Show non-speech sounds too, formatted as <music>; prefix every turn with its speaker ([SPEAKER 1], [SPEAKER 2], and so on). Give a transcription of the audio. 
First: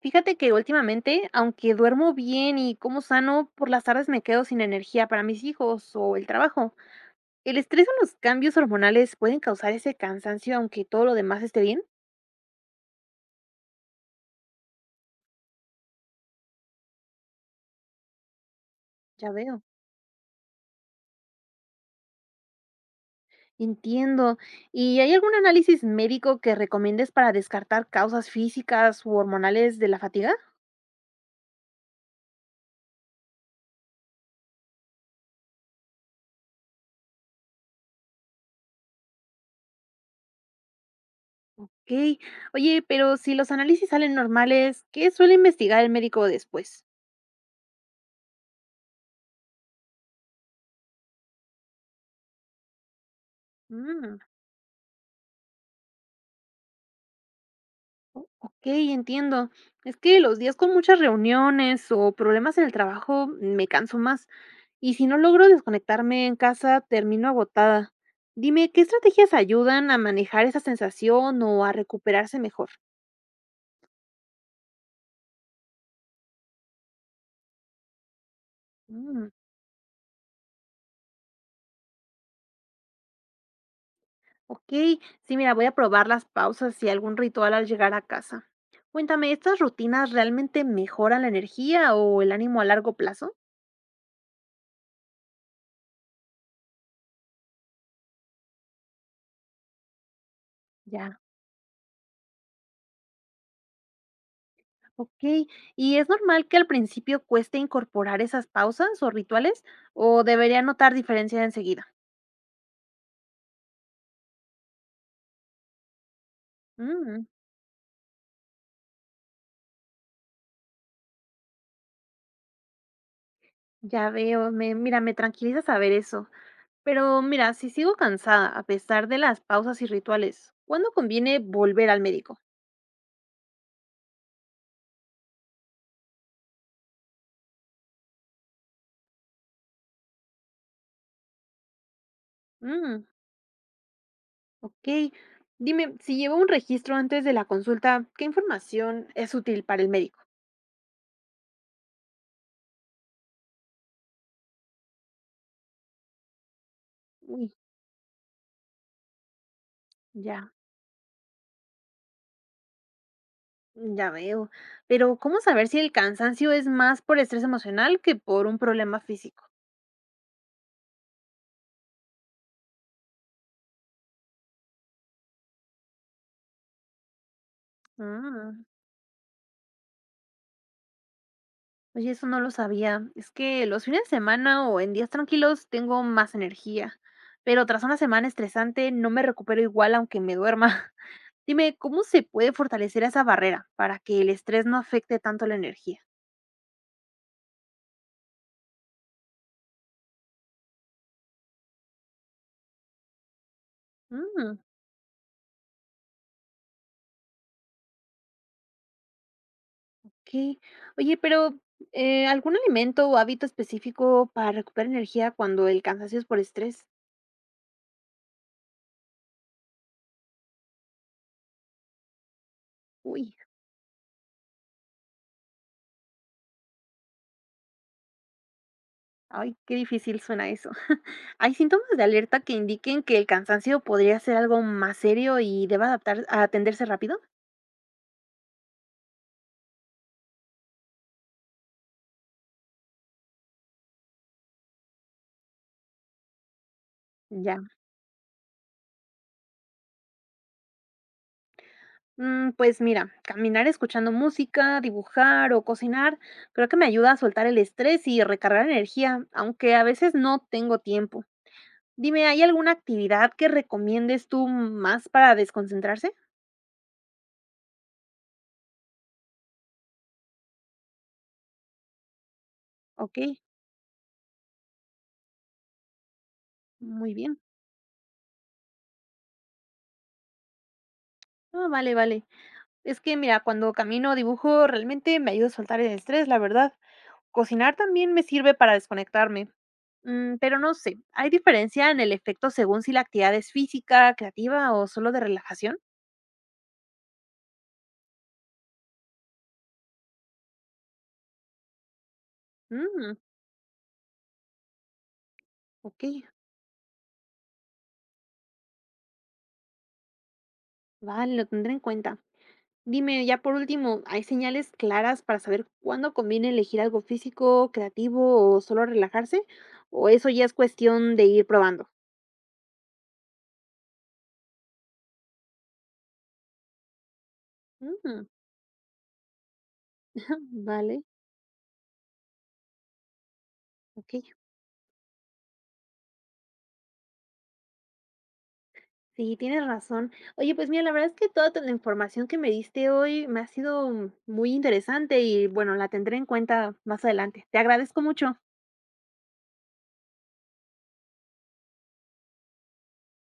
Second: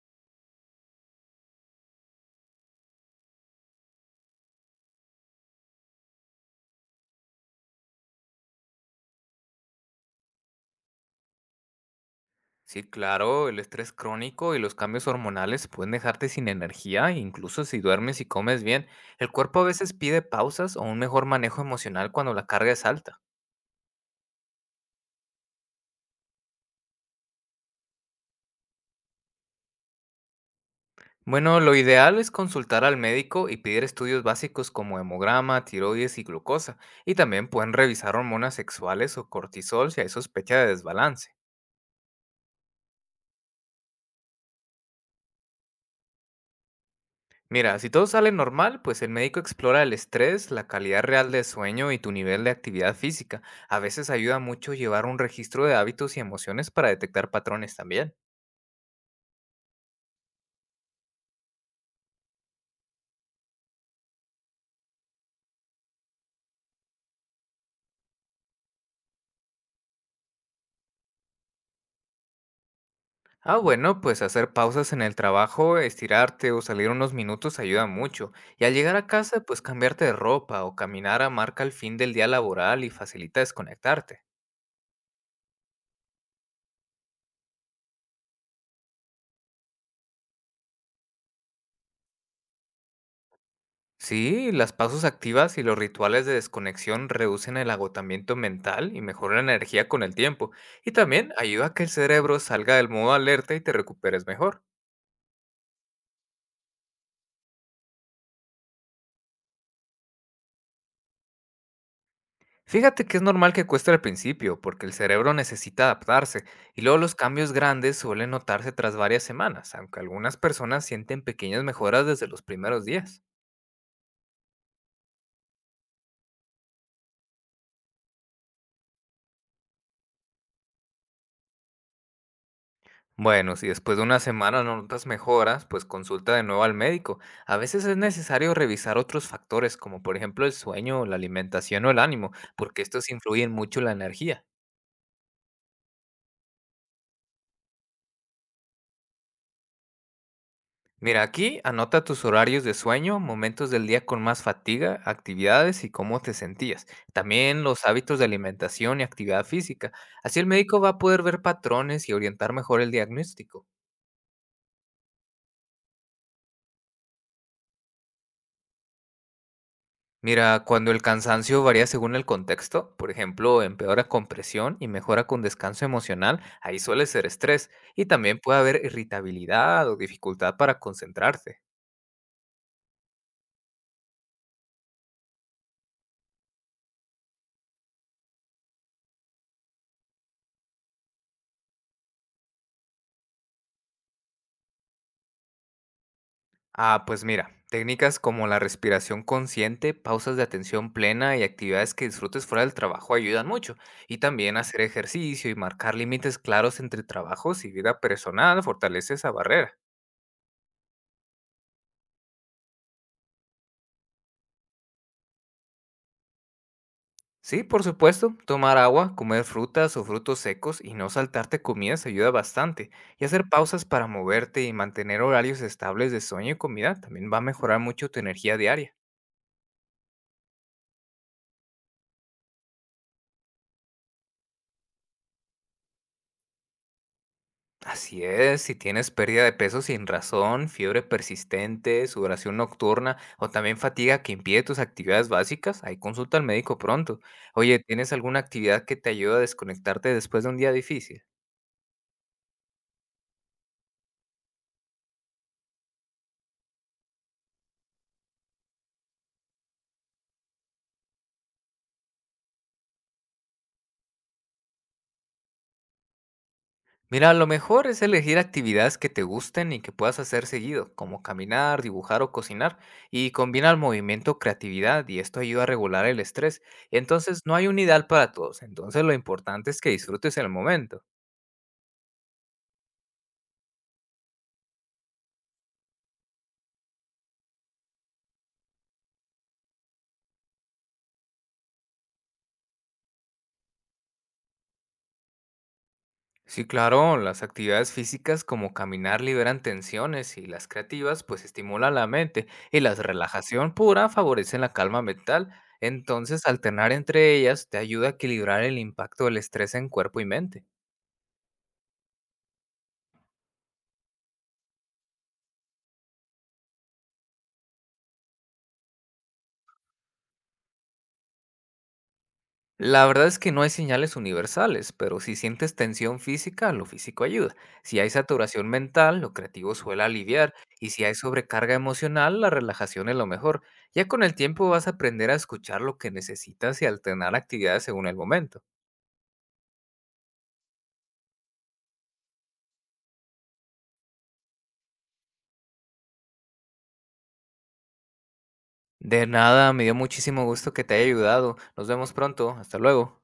[SPEAKER 1] Fíjate que últimamente, aunque duermo bien y como sano, por las tardes me quedo sin energía para mis hijos o el trabajo. ¿El estrés o los cambios hormonales pueden causar ese cansancio aunque todo lo demás esté bien?
[SPEAKER 2] Sí, claro, el estrés crónico y los cambios hormonales pueden dejarte sin energía, incluso si duermes y comes bien. El
[SPEAKER 1] Ya
[SPEAKER 2] cuerpo
[SPEAKER 1] veo.
[SPEAKER 2] a veces pide pausas o un mejor manejo emocional cuando la carga es alta.
[SPEAKER 1] Entiendo. ¿Y hay algún análisis médico que recomiendes para descartar causas físicas u hormonales de la fatiga?
[SPEAKER 2] Bueno, lo ideal es consultar al médico y pedir estudios básicos como hemograma, tiroides y glucosa, y también pueden revisar hormonas sexuales o cortisol si hay sospecha de desbalance.
[SPEAKER 1] Ok. Oye, pero si los análisis salen normales, ¿qué suele investigar el médico después?
[SPEAKER 2] Mira, si todo sale normal, pues el médico explora el estrés, la calidad real del sueño y tu nivel de actividad física. A veces
[SPEAKER 1] Mm.
[SPEAKER 2] ayuda mucho llevar un registro de hábitos y emociones para detectar patrones también.
[SPEAKER 1] Okey, entiendo. Es que los días con muchas reuniones o problemas en el trabajo me canso más, y si no logro desconectarme en casa, termino agotada. Dime, ¿qué estrategias ayudan a manejar esa sensación o a recuperarse mejor?
[SPEAKER 2] Ah, bueno, pues hacer pausas en el trabajo, estirarte o salir unos minutos ayuda mucho. Y al llegar a
[SPEAKER 1] Mm,
[SPEAKER 2] casa, pues cambiarte de ropa o caminar a marca el fin del día laboral y facilita desconectarte.
[SPEAKER 1] okey. Sí, mira, voy a probar las pausas y algún ritual al llegar a casa. Cuéntame, ¿estas rutinas realmente mejoran la energía o el ánimo a largo plazo?
[SPEAKER 2] Sí, las pausas activas y los rituales de desconexión reducen el agotamiento mental y mejoran la energía con el tiempo, y
[SPEAKER 1] Ya.
[SPEAKER 2] también ayuda a que el cerebro salga del modo alerta y te recuperes mejor.
[SPEAKER 1] Okey, ¿y es normal que al principio cueste incorporar esas pausas o rituales, o debería notar diferencia enseguida?
[SPEAKER 2] Fíjate que es normal que cueste al principio, porque el cerebro necesita adaptarse, y luego los
[SPEAKER 1] Mm,
[SPEAKER 2] cambios grandes suelen notarse tras varias semanas, aunque algunas personas sienten pequeñas mejoras desde los primeros días.
[SPEAKER 1] ya veo, me mira, me tranquiliza saber eso. Pero mira, si sigo cansada a pesar de las pausas y rituales, ¿cuándo conviene volver al médico?
[SPEAKER 2] Bueno, si después de una semana no notas mejoras, pues consulta de nuevo al médico. A veces es necesario revisar otros factores, como por ejemplo el sueño, la alimentación o el ánimo, porque
[SPEAKER 1] Mm,
[SPEAKER 2] estos influyen mucho en la energía.
[SPEAKER 1] okey. Dime, si llevo un registro antes de la consulta, ¿qué información es útil para el médico?
[SPEAKER 2] Mira, aquí anota tus horarios de sueño, momentos del día con más fatiga, actividades y cómo te sentías.
[SPEAKER 1] Uy,
[SPEAKER 2] También los hábitos de alimentación y actividad física. Así el
[SPEAKER 1] ya,
[SPEAKER 2] médico va a poder ver patrones y orientar mejor el diagnóstico.
[SPEAKER 1] ya veo. Pero, ¿cómo saber si el cansancio es más por estrés emocional que por un problema físico?
[SPEAKER 2] Mira, cuando el cansancio varía según el contexto, por ejemplo, empeora con presión y mejora con descanso emocional, ahí suele ser estrés y también
[SPEAKER 1] Ah,
[SPEAKER 2] puede haber irritabilidad o dificultad para concentrarse.
[SPEAKER 1] oye, eso no lo sabía. Es que los fines de semana o en días tranquilos tengo más energía, pero tras una semana estresante no me recupero igual aunque me duerma. <laughs> Dime, ¿cómo se puede fortalecer esa barrera para que el estrés no afecte tanto la energía?
[SPEAKER 2] Ah, pues mira, técnicas como la respiración consciente, pausas de atención plena y actividades que disfrutes fuera del trabajo ayudan mucho. Y también
[SPEAKER 1] Mm,
[SPEAKER 2] hacer ejercicio y marcar límites claros entre trabajos y vida personal fortalece esa barrera.
[SPEAKER 1] ok. Oye, pero ¿algún alimento o hábito específico para recuperar energía cuando el cansancio es por estrés?
[SPEAKER 2] Sí, por supuesto, tomar agua, comer frutas o frutos secos y no saltarte comidas ayuda bastante. Y
[SPEAKER 1] Uy.
[SPEAKER 2] hacer pausas para moverte y mantener horarios estables de sueño y comida también va a mejorar mucho tu energía diaria.
[SPEAKER 1] Ay, qué difícil suena eso. <laughs> ¿Hay síntomas de alerta que indiquen que el cansancio podría ser algo más serio y deba adaptar a atenderse rápido?
[SPEAKER 2] Así es, si tienes pérdida de peso sin razón, fiebre persistente, sudoración nocturna o también fatiga que impide tus actividades básicas, ahí consulta al médico pronto.
[SPEAKER 1] Ya.
[SPEAKER 2] Oye, ¿tienes alguna actividad que te ayude a desconectarte después de un día difícil?
[SPEAKER 1] Pues mira, caminar escuchando música, dibujar o cocinar, creo que me ayuda a soltar el estrés y recargar energía, aunque a veces no tengo tiempo. Dime, ¿hay alguna actividad que recomiendes tú más para desconcentrarse?
[SPEAKER 2] Mira, lo mejor es elegir actividades que te gusten y que puedas hacer seguido, como caminar, dibujar o cocinar,
[SPEAKER 1] Ok,
[SPEAKER 2] y combina el movimiento, creatividad, y esto ayuda a regular el estrés.
[SPEAKER 1] muy bien.
[SPEAKER 2] Entonces, no hay un ideal para todos, entonces lo importante es que disfrutes el momento.
[SPEAKER 1] Ah, vale, vale. Es que mira, cuando camino o dibujo realmente me ayuda a soltar el estrés, la verdad. Cocinar también me sirve para desconectarme, pero no sé, ¿hay diferencia en el efecto según si la actividad es física, creativa o solo de relajación?
[SPEAKER 2] Sí, claro, las actividades físicas como caminar liberan tensiones y las creativas pues estimulan la mente y las
[SPEAKER 1] Mm,
[SPEAKER 2] relajación pura favorecen la calma mental.
[SPEAKER 1] ok,
[SPEAKER 2] Entonces, alternar entre ellas te ayuda a equilibrar el impacto del estrés en cuerpo y mente.
[SPEAKER 1] vale, lo tendré en cuenta. Dime, ya por último, ¿hay señales claras para saber cuándo conviene elegir algo físico, creativo o solo relajarse? ¿O eso ya es cuestión de ir probando?
[SPEAKER 2] La verdad es que no hay señales universales, pero si sientes tensión física, lo físico ayuda. Si hay
[SPEAKER 1] Mm,
[SPEAKER 2] saturación mental, lo creativo suele aliviar.
[SPEAKER 1] <laughs>
[SPEAKER 2] Y si
[SPEAKER 1] vale,
[SPEAKER 2] hay sobrecarga emocional, la relajación es lo mejor. Ya
[SPEAKER 1] ok.
[SPEAKER 2] con el tiempo vas a aprender a escuchar lo que necesitas y alternar actividades según el momento.
[SPEAKER 1] Sí, tienes razón. Oye, pues mira, la verdad es que la información que me diste hoy me ha sido muy interesante y bueno, la tendré en cuenta más adelante. Te agradezco mucho.
[SPEAKER 2] De nada, me dio muchísimo gusto que te haya ayudado. Nos vemos pronto. Hasta luego.